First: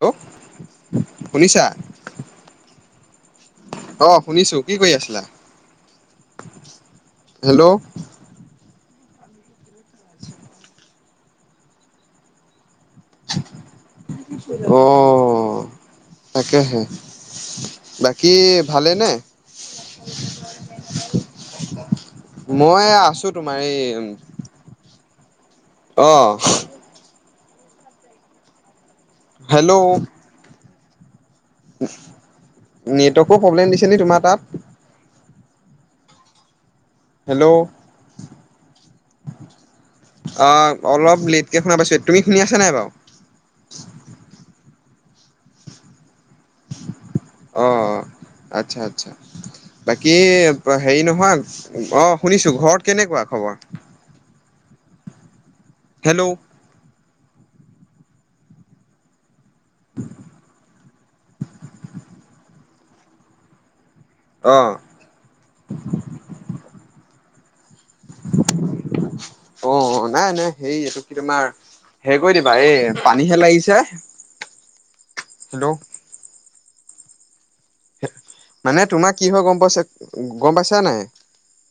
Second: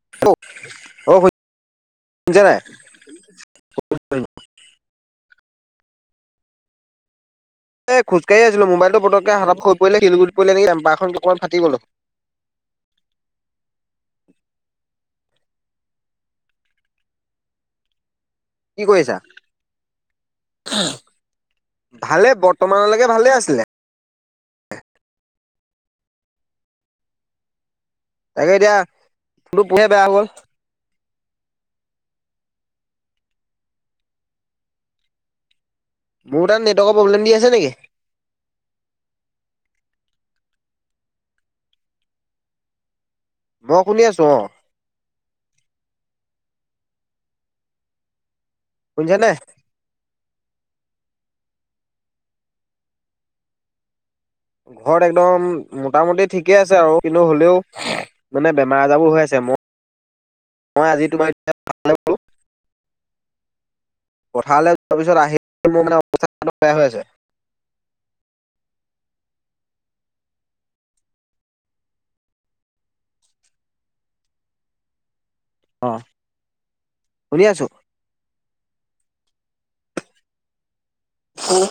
Hello অ শুনিছা? শুনিছা নাই অ' শুনিছো কি কৰি আছিলা? হেল্ল'? এই খোজকাঢ়ি আছিলোবাইলটো পটকে হাতত হৈ পৰিলে শিলগুটিত পৰিলে নেকি টেম পাৰখন অকমান ফাটি গ'ল। অ', অ, তাকেহে বাকী কি ভালেনে কৰিছা ভালে মই বৰ্তমানলৈকে আছো ভালে তোমাৰ আছিলে? এই অ', তাকে এতিয়া ফোন হেল্ল' টোহে বেয়া হ'ল। নেটৱৰ্কো প্ৰব্লেম দিছে নি তোমাৰ তাত। মোৰ তাত নেটৱৰ্কৰ প্ৰব্লেম দি হেল্ল' আছে নেকি? অ অলপ লেটকে শুনা পাইছো। তুমি শুনি আছা নাই বাৰু? মই শুনি আছো। অ', অ, আচ্ছা-আচ্ছা। শুনিছা নে বাকী হেৰি নহয় অ' শুনিছো ঘৰত কেনেকুৱা খবৰ? ঘৰত একদম মোটামুটি হেল্ল' ঠিকে আছে। ছে আৰু কিন্তু হ'লেও মানে বেমাৰ আজাৰো হৈ আছে। মোৰ মই আজি তোমাৰো অ পথাৰলে তাৰপিছত আহি মোৰ ম বেয়া হৈ আছে। [unintelligible] অ' নাই নাই হে এইটো কি তোমাৰ হে কৰি দিবা এই পানীহে লাগিছে, হেল্ল'? অ' শুনি আছো। মানে তোমাৰ কি হয় গ'ম পাইছে গ'ম পাইছা নাই? অ [unintelligible]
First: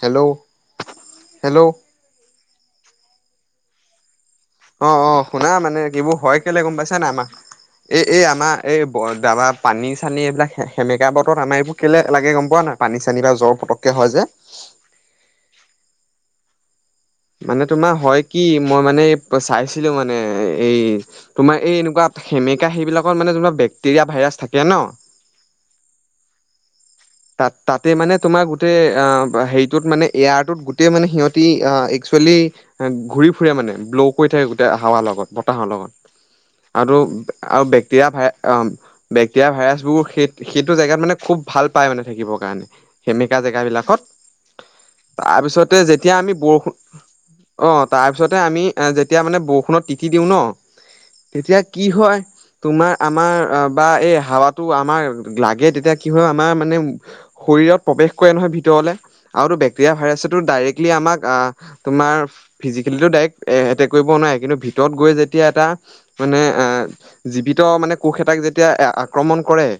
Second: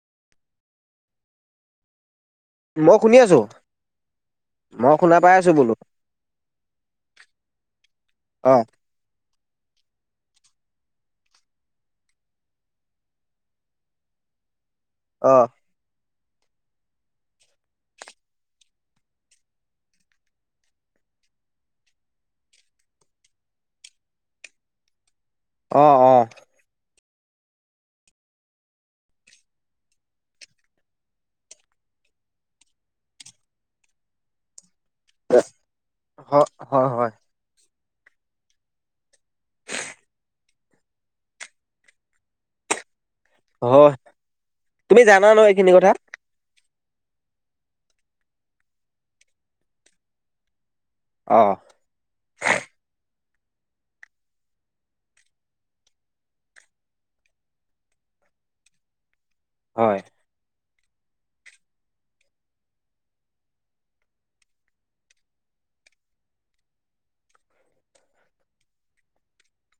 হেল্ল'? হেল্ল'? মই শুনি আছো। মই অ', অ' পাই শুনা আছো বোলো মানে কি এইবোৰ হয় কেলে গ'ম পাইছ নে? আমাক এই এই আমাৰ অ এই দাবা পানী চানী এইবিলাক সেমেকা বতৰত আমাৰ এইবোৰ কেলৈ লাগে গ'ম পোৱা নাই? পানী চানী বা জ্বৰ পতককৈ হয় যে। অ'। মানে তোমাৰ হয় কি মই মানে চাইছিলো মানে এই তোমাৰ এই এনেকুৱা সেমেকা সেইবিলাকত মানে তোমাৰ বেক্টেৰিয়া ভাইৰাছ থাকে ন। অ'। তাত তাতে মানে তোমাৰ গোটেই হেৰিটোত মানে এয়াৰটোত গোটেই মানে সিহঁতি একচুৱেলি ঘূৰি ফুৰি মানে ব্ল' কৰি থাকে গোটেই হাৱা লগত বতাহৰ লগত। হয় হয় আৰু হয় আৰু বেক্টেৰীয়া ভাই বেক্টেৰিয়া ভাইৰাছ বোৰ সেই সেইটো জেগাত মানে খুব ভাল পাই মানে থাকিবৰ কাৰণে। সেমেকা জেগ হয় বিলাকত, তুমি জানা ন এইখিনি তাৰপিছতে কথা? যেতিয়া আমি বৰষুণ অ' তাৰপিছতে আমি যেতিয়া মানে বৰষুণত টতি দিওঁ ন, অ', তেতিয়া কি হয় তোমাৰ আমাৰ বা এই হাৱাটো আমাৰ লাগে, তেতিয়া কি হয় আমাৰ ভ [unintelligible] হয়। টো ডাইৰেক্টলি আমাক তোমাৰ ফিজিকেলিো ডাইৰেক্ট এ এটেক কৰিব নোৱাৰে, কিন্তু ভিতৰত গৈ যেতিয়া এটা মানে আহ জীৱিত মানে কোষ এটাক যেতিয়া আক্ৰমণ কৰে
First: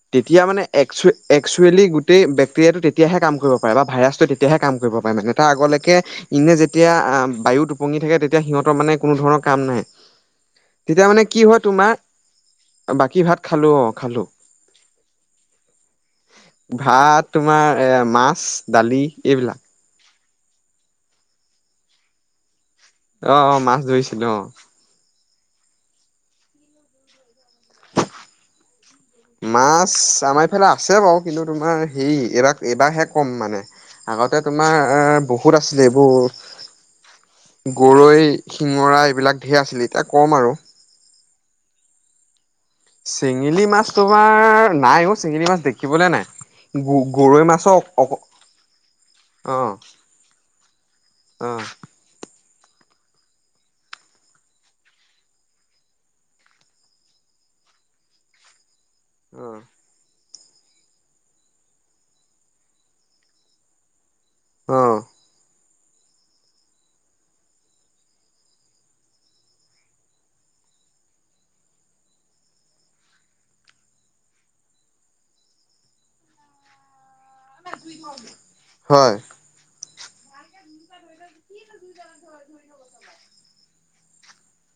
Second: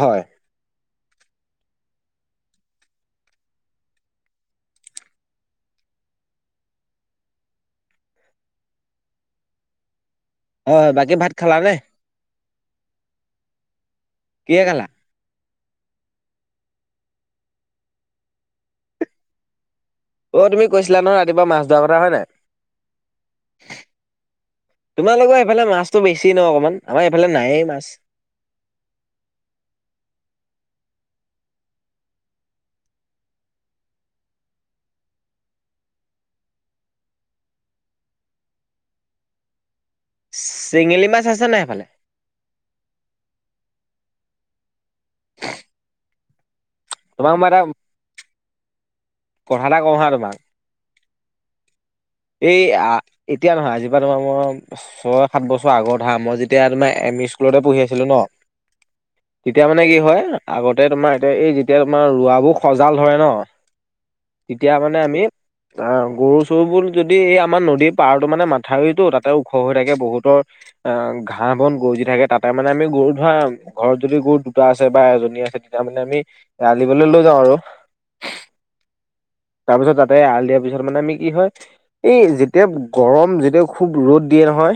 হয়, তেতিয়া মানে এক্স এক্সুৱেলি গোটেই বেক্টেৰিয়াটো তেতিয়াহে কাম কৰিব পাৰে বা ভাইৰাছটো তেতিয়াহে কাম কৰিব পাৰে মানে। তাৰ আগলৈকে ইনে যেতিয়া আহ বায়ু টোপঙি থাকে তেতিয়া সিহঁতৰ মানে কোনো ধৰণৰ কাম নাই। হয়, তেতিয়া বাকী মানে ভাত কি খালা হয় নে? তোমাৰ, বাকী ভাত খালো অ' খালো। কিহে খালা? ভাত তোমাৰ এ মাছ দালি এইবিলাক। অ' তুমি কৈছিলা ন ৰাতিপুৱা মাছ ধৰা কথা হয় নাই। অ', অ' মাছ ধৰিছিলো অ'। তোমালোকৰ এইফালে মাছতো বেছি ন অকমান, আমাৰ এইফালে নায়েই মাছ। মাছ আমাৰ এইফালে আছে বাৰু, কিন্তু তোমাৰ হেৰি এইবাৰ এবাৰহে ক'ম মানে। আগতে তোমাৰ এ বহুত আছিলে এইবোৰ। গৰৈ শিঙৰা এইবিলাক ঢেৰ আছিল, এতিয়া ক'ম আৰু। চেঙেলী মাছ আছে নাই সেইফালে? চেঙেলি মাছ তোমাৰ নাই অ' চেঙেলী মাছ দেখিবলৈ নাই। গ তোমাক গৰৈ মই এটা মাছৰ অক কথা এটা অ' কওঁ হা তোমাক, অ। এই এতিয়া নহয় আজিপা তোমাৰ মই ছয় সাত বছৰ আগৰ হা মই যেতিয়া তোমাৰ এম ই স্কুলতে পঢ়ি আছিলো ন তেতিয়া মানে কি হয় আগতে তোমাৰ এতিয়া এই যেতিয়া তোমাৰ ৰোৱাবোৰ সজাল ধৰে ন। তেতিয়া অ মানে আমি অ' গৰু চৰুবোৰ যদি এই আমাৰ নদীৰ পাৰতো মানে মাথাউৰিতো তাতে ওখ হৈ থাকে, বহুতৰ অ, ঘাঁহ বন গৰু যি থাকে তাতে মানে আমি গৰু ধোৱাঁম। ঘৰত যদি গৰু দুটা আছে বা এজনী আছে। তেতিয়া মানে আমি এৰাল দিবলৈ লৈ যাওঁ আৰু। হয় তাৰপিছত তাতে এৰাল দিয়াৰ পিছত মানে আমি কি হয়? এই যেতিয়া গৰম যেতিয়া খুব ৰ'দ দিয়ে নহয়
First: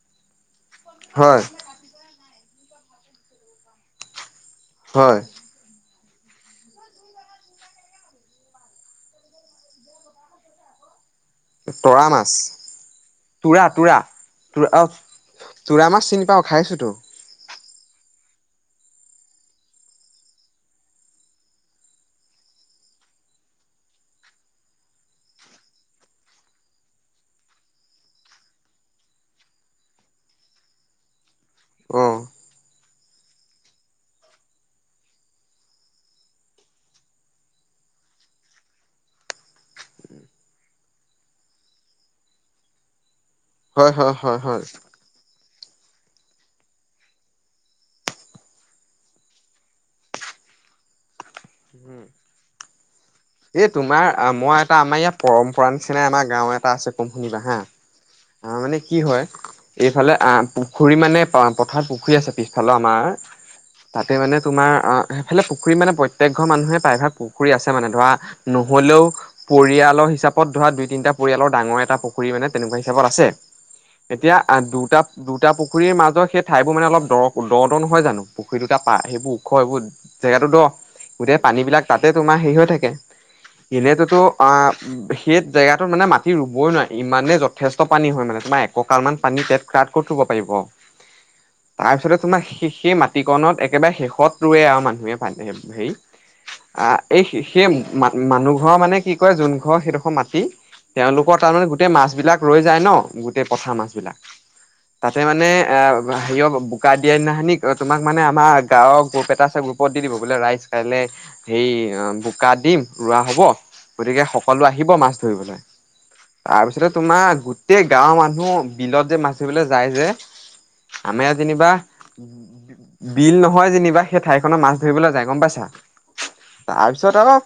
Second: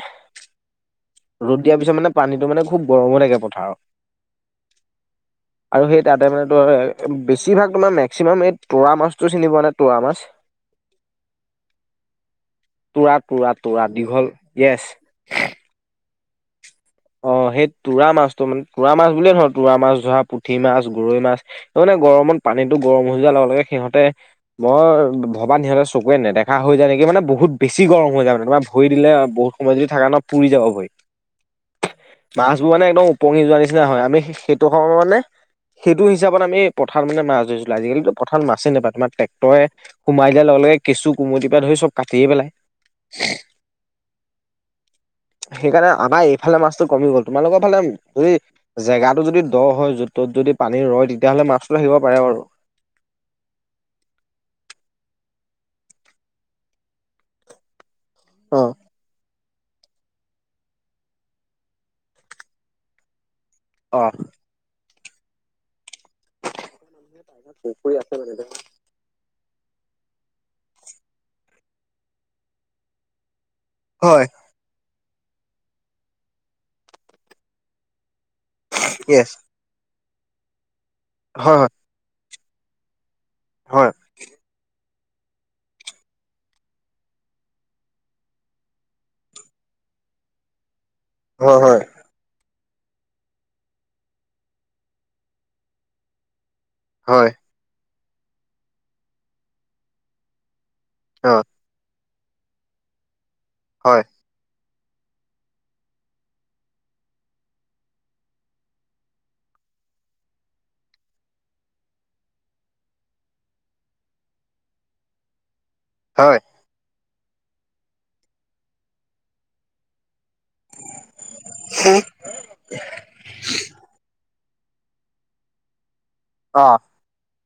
হয় ৰ'দ, দিয়াৰ পিছত মানে পানীতো মানে খুব গৰম হৈ থাকে পথাৰত। হয়। আৰু সেই তাতে মানে ত বেছিভাগ তোমাৰ মেক্সিমাম এই তুৰা মাছটো চিনি পোৱানে তুৰা মাছ। টোৰা মাছ। তোৰা তুৰা-তুৰা-তুৰা তোৰা দীঘল অ য়েছ। তোৰা মাছ চিনি পা খাইছুতো অ, সেই টোৰা মাছটো মানে টোৰা মাছ বুলিয়ে নহয় টোৰা মাছ ধৰা, পুঠি মাছ, গৰৈ মাছ। সেই মানে গৰমত পানীতটো গৰম হৈ যোৱাৰ লগে-লগে সিহঁতে মই ভবা সিহঁতেৰ চকুৰে নেদেখা হৈ যায় নেকি মানে বহুত বেছি গৰম হৈ যায় মানে তোমাৰ ভৰি দিলে বহুত, সম যদি থাক ন' পুৰি যাব ভৰি। অ', মাছবোৰ মানে একদম উপঙি যোৱা নিচিনা হয়। আমি সেইটো সময়ত মানে সেইটো হিচাপত আমি পথাৰ মানে মাছ ধৰিছিলো। আজিকালিতো পথাৰ মাছে নাপয় তোমাৰ ট্ৰেক্টৰে সোমাই দিয়াৰ লগে লগে কেঁচু কুমতিৰ পৰা ধৰি চব কাটিয়ে পেলাই। হয়-হয়-হয়-হয়। সেইকাৰণে আমাৰ এইফালে মাছটো কমি গ'ল। তোমালোকৰ ফালে যদি জেগাটো যদি দ হয় য'ত তত যদি পানী ৰয় তেতিয়াহ'লে মাছটো আহিব পাৰে আৰু। এই তোমাৰ মই এটা আমাৰ ইয়াত পৰম্পৰা নিচিননাাই আমাৰ গাঁও এটা আছে কম শুনিবা হা। আহ, অ মানে কি হয়? এইফালে আহ পুখুৰী মানে পথাৰত পুখুৰী আছে পিছফালে আমাৰ, অ'। তাতে মানে তোমাৰ অ সেইফালে পুখুৰী মানে প্ৰত্যেক ঘৰ মানুহে প্ৰায়ভাগ পুখুৰী আছে। মানে ধৰা হলেও পৰিয়ালৰ হিচাপত ধৰা দুই তিনিটা পৰিয়ালৰ ডাঙৰ এটা পুখুৰী মানে তেনেকুৱা হিচাপত আছে। হয় এতিয়া দুটা দুটা পুখুৰীৰ মাজৰ সেই ঠাইবোৰ মানে অলপ দৰ দ-দ নহয় জানো। পুখুৰী দুটা পা য়েছ সেইবোৰ ওখ সেইবোৰ জেগাটো দ গোটেই হয় পানীবিলাক তাতে তোমাৰ হেৰি হৈ থাকে। হয় এনেতোতো, সেই জেগাটোত মানে মাটি ৰুবই নোৱাৰে ইমানেই যথেষ্ট পানী হয় মানে তোমাৰ, ককালমান পানী পেট খ্ৰট কৰি থব পাৰিব। হয়-হয়। তাৰপিছতে তোমাৰ স সেই মাটিকণত একেবাৰে শেষত ৰুৱে আৰু মানুহে পান হেৰি, আ এই হয় সেই মানুহ ঘৰ মানে কি কয় যোন ঘৰ সেইডোখৰ মাটি। তেওঁলোকৰ হয় তাৰমানে গোটেই মাছবলাক ৰৈ যায় ন গোটেই পথাৰ হয় মাছবিলাক। তাতে মানে এ হেৰিয় বোকা দিয়া দিনাখানি তোমাক মানে আমাৰ গাঁওৰ গ্ৰুপ এটা আছে। গ্ৰুপ গ্ৰুপৰত দি দিব বোলে ৰাইজ কাইলে হে বোকাত, দিম ৰোৱা হ'ব গতিকে সকলো আহিব মাছ ধৰিবলে। হয়। তাৰপিছতে তোমাৰ গোটেই গাঁওঁৰ মানুহ বিলত যে মাচবলে যায় যে, আমাৰ যেনিবা বিল নহয় যেনিবা সেই ঠাই খত মাছ ধৰিবলৈ যায় গম পাইছা অ তাৰপিছত, পিছত আৰু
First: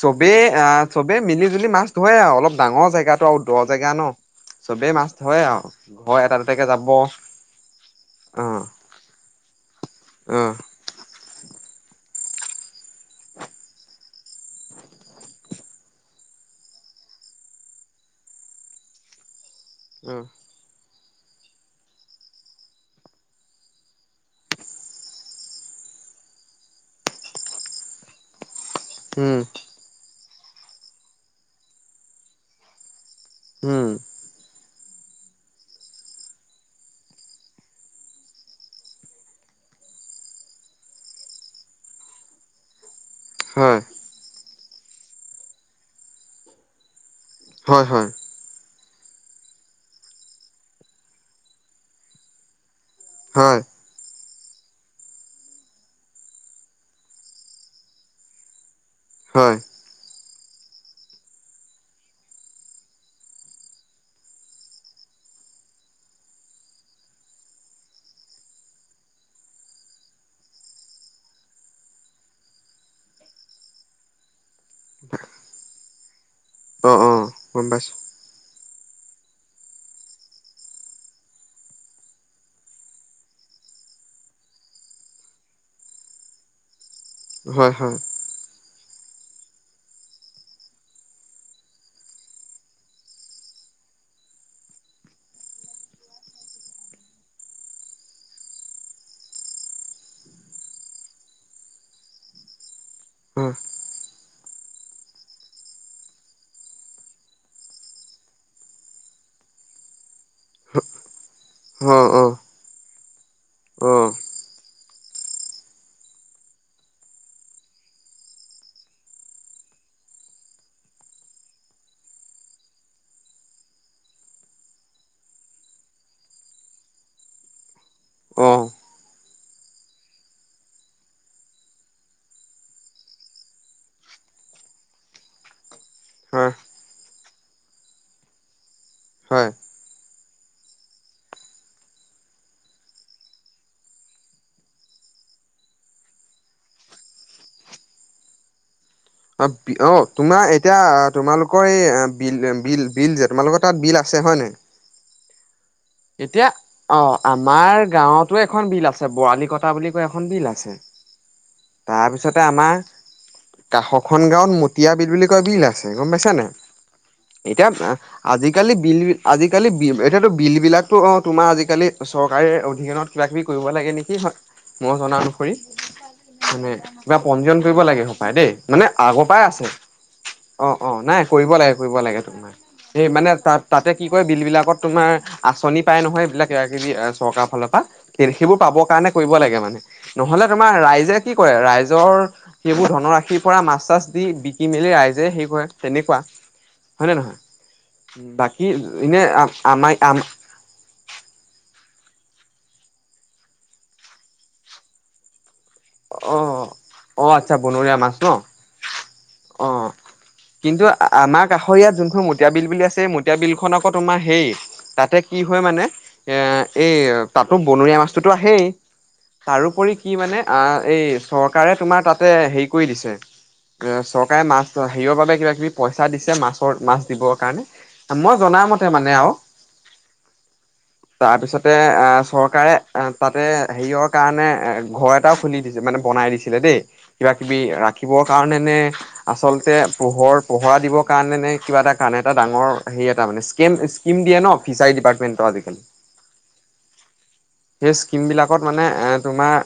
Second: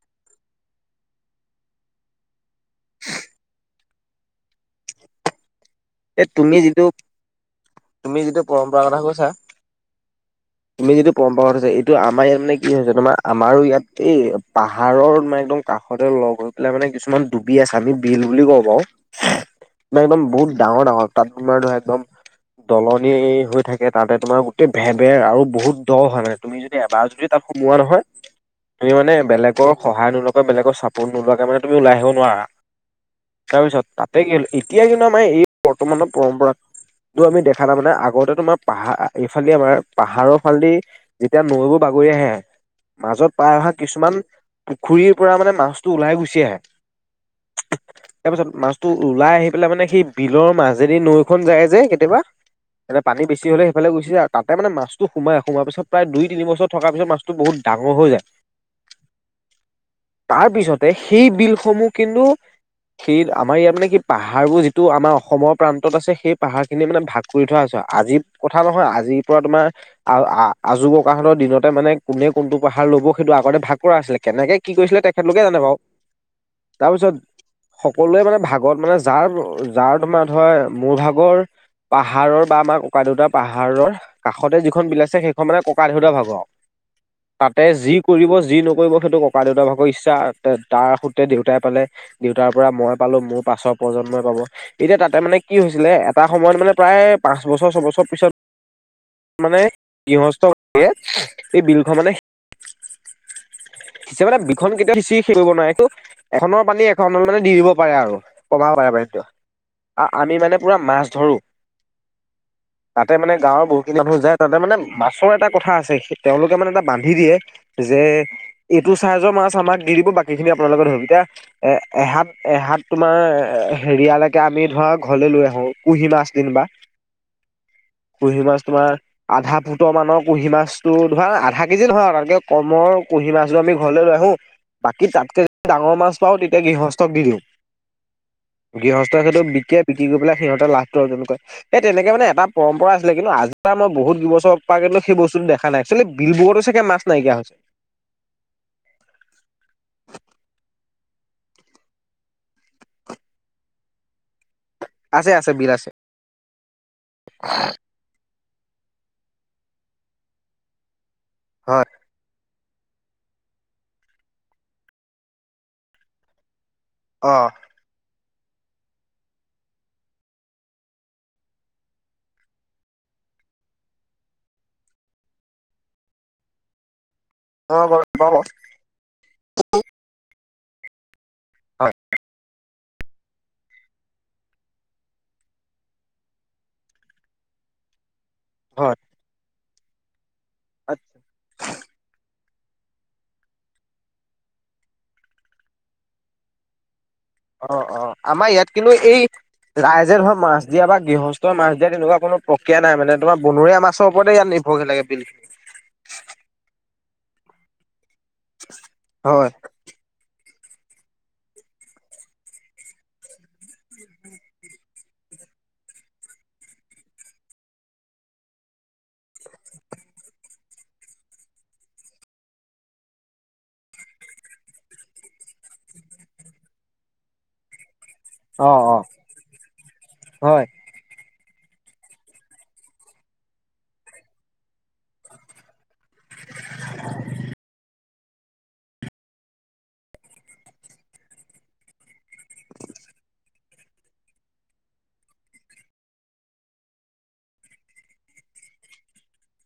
চবেই অ, চবেই মিলি জুলি মাছ ধৰে আৰু অলপ ডাঙৰ জেগাতটো আৰু দ জেগা ন। চবেই মাছ হয় আৰু। ঘৰ এই এটা তুমি দুটাকে যিটো যাব অ তুমি যিটো পৰম্পৰা কথা কৈছা। অ তুমি যিটো পৰম্পৰাগত আছে এইটো আমাৰ ইয়াত মানে কি হৈছে তোমাৰ আমাৰ ইয়াত এই পাহাৰৰ মে একদম কাষতে লগ হৈ পেলাই মানে কিছুমান ডুবি আছে আমি বিল বুলি ক'ব পাৰো। মে একদম উম, বহুত ডাঙৰ ডাঙৰ তাত তোমাৰ ধৰা একদম দলনি হৈ থাকে তাতে তোমাৰ গোটেই ভেৰ ভেৰ আৰু বহুত দ হয় তুমি যদি এবাৰ যদি তাত সোমোৱা নহয় তুমি মানে উম, বেলেগৰ সহায় নোলোৱাকৈ বেলেগৰ চাপোৰ্ট নোলোৱাকৈ মানে তুমি ওলাই আহিব নোৱাৰা। তাৰপিছত উম, তাতে কি হ'ল এতিয়া কিন্তু আমাৰ এই বৰ্তমানৰ পৰম্পৰা টো আমি দেখা নাই, মানে আগতে তোমাৰ পাহাৰ এইফালে আমাৰ পাহাৰৰ ফালেদি যেতিয়া নৈবোৰ বাগৰি আহে, মাজত পাই অহা হয়, কিছুমান পুখুৰীৰ পৰা মানে মাছটো ওলাই গুচি আহে। হয়, হয়। তাৰপিছত মাছটো ওলাই আহি পেলাই মানে সেই বিলৰ মাাজেদি নৈখন যায় যে কেতিয়াবা এনেই পানী বেছি হয়, হ'লে ইফালে গুছি যায় আৰু তাতে মানে মাছটো সোমাই, সোমাৱাৰ পিছত প্ৰায় দুই তিনিছৰ থকাৰ পিছত মছত বহুত ডাঙৰ হৈ যায়। [inaudible] হয়। তাৰ পিছতে সেই বিলসমূহ কিন্তু সি আমাৰ ইয়াত মানে কি পাহাৰবোৰ যি টো আমাৰ অসমৰ প্ৰান্তত আছে, সেই পাহাৰ খিনিয়ে মানে ভাগ কৰি থোৱা হৈছে। আজিৰ কথা নহয় আজিৰ পৰা তোমাৰ আৰু আজু ককাহতৰ দিনতে মানে কোনে কোনটো পাহাৰ লব সেইটো আগতে ভাগ কৰা আছিলে। কেনেকে কি কৰিছিলে তেখেতলোকে জানে বাৰু। অ', তাৰপিছত অ', গম পাইছোঁ, সকলোৱে মানে ভ গত মানে যাৰ যাৰ তোমাৰ ধ মোৰ ভাগৰ পাহাৰৰ বা আমাৰ ককা দেউতা পাহাৰৰ কাষতে যিখন বিল আছে সেইখন মানে ককা দেউতা ভাগৰ আৰু। তাতে হয়, যি হয়, কৰিব যি নকৰিব সেইটো ককা দেউতাৰ ভাগৰ ইচ্ছা, তাৰ সুত্ৰে দেউতাই পালে। দেউতাৰ পৰা মই পালো মোৰ পাছৰ প্ৰজন্মই পাব এতিয়া তাতে মানে কি হৈছিলে, এটা সময়ত মানে প্ৰায় পাঁচ বছৰ ছয়বছৰ পিছত মানে গৃহস্থ এই বিলখন মানে অ'। সিচি মানে বিলখন কেতিয়া সিচি শেষ কৰিব নোৱাৰেটো এখনৰ পানী এখনত মানে দি দিব পাৰে আৰু, কমাব পাৰে পানীতো। আ আমি মানে পুৰা মাছ ধৰোঁ, অ', অ', তাতে মানে গাঁৱৰ বহুখিনি অ', মানুহ যায় তাতে মানে মাছৰ এটা কথা আছে, তেওঁলোকে মানে এটা বান্ধি দিয়ে যে এইটো চাইজৰ মাছ আমাক দি দিব, বাকীখিনি আপোনালোকে ধৰিব। এতিয়া এ এহাত এহাত তোমাৰ হেৰিয়ালৈকে আমি ধৰা ঘৰলে লৈ আহো কুঁহি মাছ দিন বা কুঁহিমাছ অ', তোমাৰ আধা ফুটৰ মানৰ কুঁহি মাছটো ধৰা আধা কেজি নহয় তাতকে কমৰ কুঁহি মাছটো আমি ঘৰলৈ লৈ আহো বাকী তাতকে য ডাঙৰ মাছ পাওঁ হয়, তেতিয়া গৃহস্থক দি দিওঁ। গৃহস্থই সেইতো হয়। বিকে বিক্ৰি কৰি পেলাই সিহঁতে লাভটো যেনেকৈ, এই তেনেকে মানে এটাৰম্পৰা আছিলে। কিন্তু আজি পা মই বহুত বছৰ পা কিন্তু সেই বস্তুতো দেখা নাই বিল বোৰতো চাগে মাছ নাইকিয়া হৈছে। অঁ, অঁ তোমাৰ এতিয়া তোমালোকৰ এই বিল বিল বিল যে তোমালোকৰ তাত বিল আছে হয়নে? আছে, আছে বিল আছে। এতিয়া অ' আমাৰ গাঁৱত টো এখন বিল আছে বৰালি কটা বুলি কৈ এখন বিল আছে। হয় তাৰপিছত তা আমাৰ কাষখন গাঁৱত মতিয়া বিল বুলি কয় বিল আছে গ'ম পাইছানে? অ এতিয়া আজিকালি বিল আজিকালি বি এতিয়াতো বিল বিলাক টো অ' তোমাৰ আজিকালি চৰকাৰৰ অধীনত কিবা কিবি কৰিব লাগে নেকি? হয় মই জনা অনুসৰি। মানে কিবা পঞ্জীয়ন অ কৰিব গম লাগে হ'ব পাওঁ পায় বাৰু দেই মানে আগৰ পৰাই আছে। অ' অ' নাই কৰিব লাগে কৰিব হয় লাগে, তোমাৰ মানে তাতে কি কয় বিল বিলাকত আচনি পাই নহয় এইবিলাক কিব কিবি চৰকাৰৰ ফালৰ পৰা, সেইবোৰ পাবৰ হয়। কাৰণে কৰিব লাগে মানে। নহলে তোমাৰ ৰাইজে কি কৰে ৰাইজৰ। সেইবোৰ ধনৰাশিৰ পৰা মাছ চাছ দি বিকি মেলি ৰাইজে হে কৰে তেনেকুৱা হয়নে নহয়। অ', অ', আমাৰ বাকী ইয়াত কিন্তু এই এনে আমাৰ ৰাইজে আম ধৰ মাছ কেতিয়া গৃহস্থ মাছ দিয়া তেনেকুৱা কোনো প্ৰক্ৰিয়া নাই মানে তোমাৰ বনৰীয়া মাছৰ ওপৰতে ইয়াত নিৰ্ভৰশীল লাগে বিল খিন। অ', অ', আচ্ছা বনৰীয়া মাছ ন। হয়, হয়। অ কিন্তু আমাৰ কাষৰ ইয়াত যোনখনৰ মোটীয়া বিল বুলি আছে এই মোটীয়া বিলখন আকৌ তোমাৰ হেই তাতে কি হয় মানে এই তাতো বনৰীয়া মাছটোতো আহেই। তাৰোপৰি কি মানে এই চৰকাৰে তোমাৰ তাতে হেৰি কৰি দিছে। চৰকাৰে মাছ হেৰিয়ৰ বাবে কিবাাকিবি পইচা দিছে মাছৰ মাছ দিবৰ কাৰণে। মই অ জনামতে অ মানে আৰু। হয় তাৰ পিছতে আহ চৰকাৰে তাতে হেৰিয়ৰ কাৰণে এ ঘৰত এটাও খুলি দিছিল মানে বনাই দিছিলে দেই কিবা কিবি ৰাখিবৰ কাৰণে নে আচলতে পোহৰ পোহৰা দিবৰ কাৰণে নে কিবা এটা কাৰণে এটা ডাঙৰ হেৰি এটা মানে স্কেম স্কিম দিয়ে ন ফিচাৰী ডিপামেৰ্টেণ্টৰ আজিকালি। [unintelligible] সেই স্কিমবিলাকত মানে তোমাৰ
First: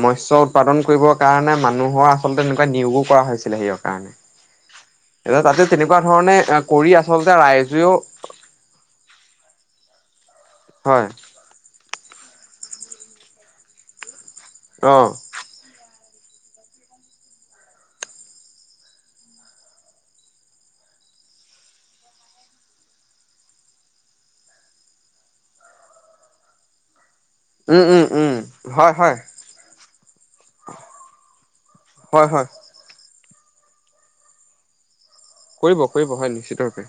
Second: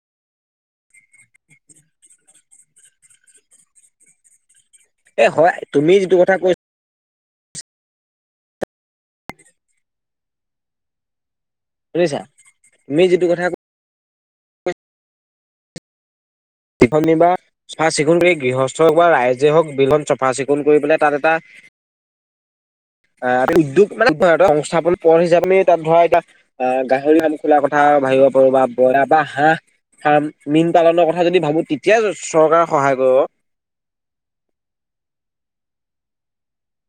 মৎস্য উৎপাদন কৰিবৰ কাৰণে মানুহৰ আচলতে তেনেকুৱা নিয়োগো কৰা হৈছিলে সেইৰ কাৰণে। [unintelligible] এ তাতে তুমি তেনেকুৱা যিটো কথা ধৰণে কৈছা কৰি আচলতে ৰাইজেও হয়। শুনিছাঁ তুমি যিটো কথা ক অ'। চিফ নিবা চাফা চিকুণ কৰি গৃহস্থ হওক বা ৰাইজে হওক বিলখন চাফা চিকুণ কৰি পেলাই তাত এটা [inaudible] আহ ত উদ্যোগ মানে সংস্থাপন পথ হিচাপে তাত ধৰা এটা আহ গাহৰি তলা কথা উম উম ভাবিব উম পাৰো বা হয় বয়া হয় বা হাঁহ ফাৰ্ম মীন পালনৰ কথা যদি ভাবোঁ এতিয়া হয় হয় চৰকাৰে সহায় কৰিব। কৰিব কৰিব হয় নিশ্চিতৰূপে।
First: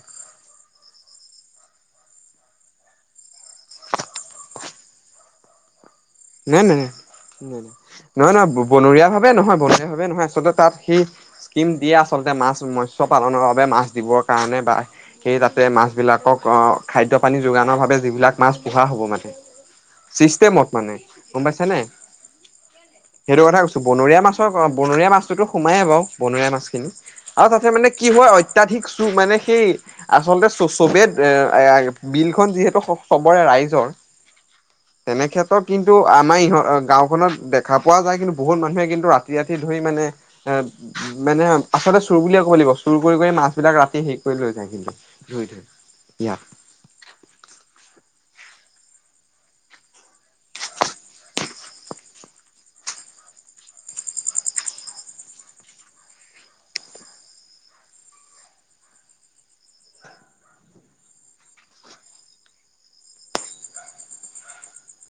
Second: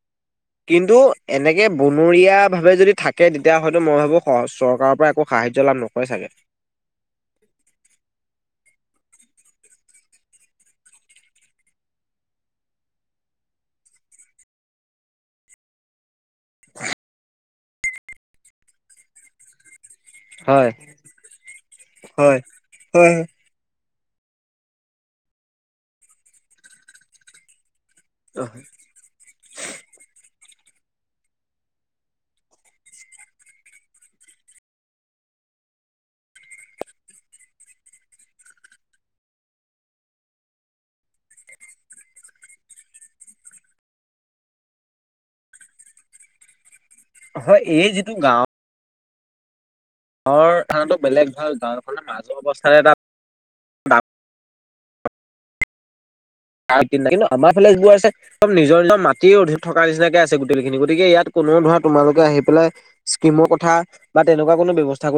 কিন্তু এনেকে বনৰীয়াভাৱে যদি থাকে তেতিয়া হয়তো মই ভাবোঁ চৰকাৰৰ পৰা একো সাহায্য লাভ নকৰোঁ। হয় চাগে। নাই, নাই, নাই, নাই, নাই নহয়, নহয় বনৰীয়া ভাৱে নহয় বনৰীয়া ভাৱে নহয় আচলতে তাত সি স্কিম দিয়ে আচলতে মাছ মৎস্য পালনৰ বাবে মাছ দিবৰ কাৰণে বা সেই তাতে মাছবিলাকক অ', খাদ্য পানী যোগানৰ বাবে যিবিলাক মাছ পোহা হ'ব মানে ছিষ্টেমত হয় মানে গ'ম পাইছ নে হয় হয় সেইটো কথা ত বনৰীয়া মাছৰ বনৰীয়া মাছটোতো সোমায়েই বাৰ বীয়া মাছখিনি আৰু তাতে মানে কি হয় অত্যাধিক চু মানে সেই আচলতে চবে এ বিলখন যিহেতু চবৰে ৰাইজৰ তেনেক্ষেত্ৰত কিন্তু আমাৰ ইহঁ গাঁওখনত দেখা পোৱা যায় কিন্তু বহুত মানুহে কিন্তু ৰাতি ৰাতি ধৰি মানে অ'। উ মানে আচলতে চুৰ বুলিয়ে ক'ব লাগিব চুৰ কৰি কৰি মাছ বিলাক ৰাতি শেষ কৰি লৈ যায় কিন্তু ধুই ধুই। য়া [inaudible] হয় এই যিটো গাঁওত। গাঁৱৰ থানাতো বেলেগ ভাল গাঁৱৰ কাৰানে মাজৰ অৱস্থাৰে এটা কিন্ত আমাৰ ফালে এইবোৰ আছে চব নিজৰ নিজৰ মাটি থকা নিচিনাকে আ গুটেখিনি গতিকে ইয়াত কোনেও ধৰা তোমালোকে আহি পেলাই স্কিমৰ কথা বা তেনেকুৱা কোনো ব্যৱস্থা কৰি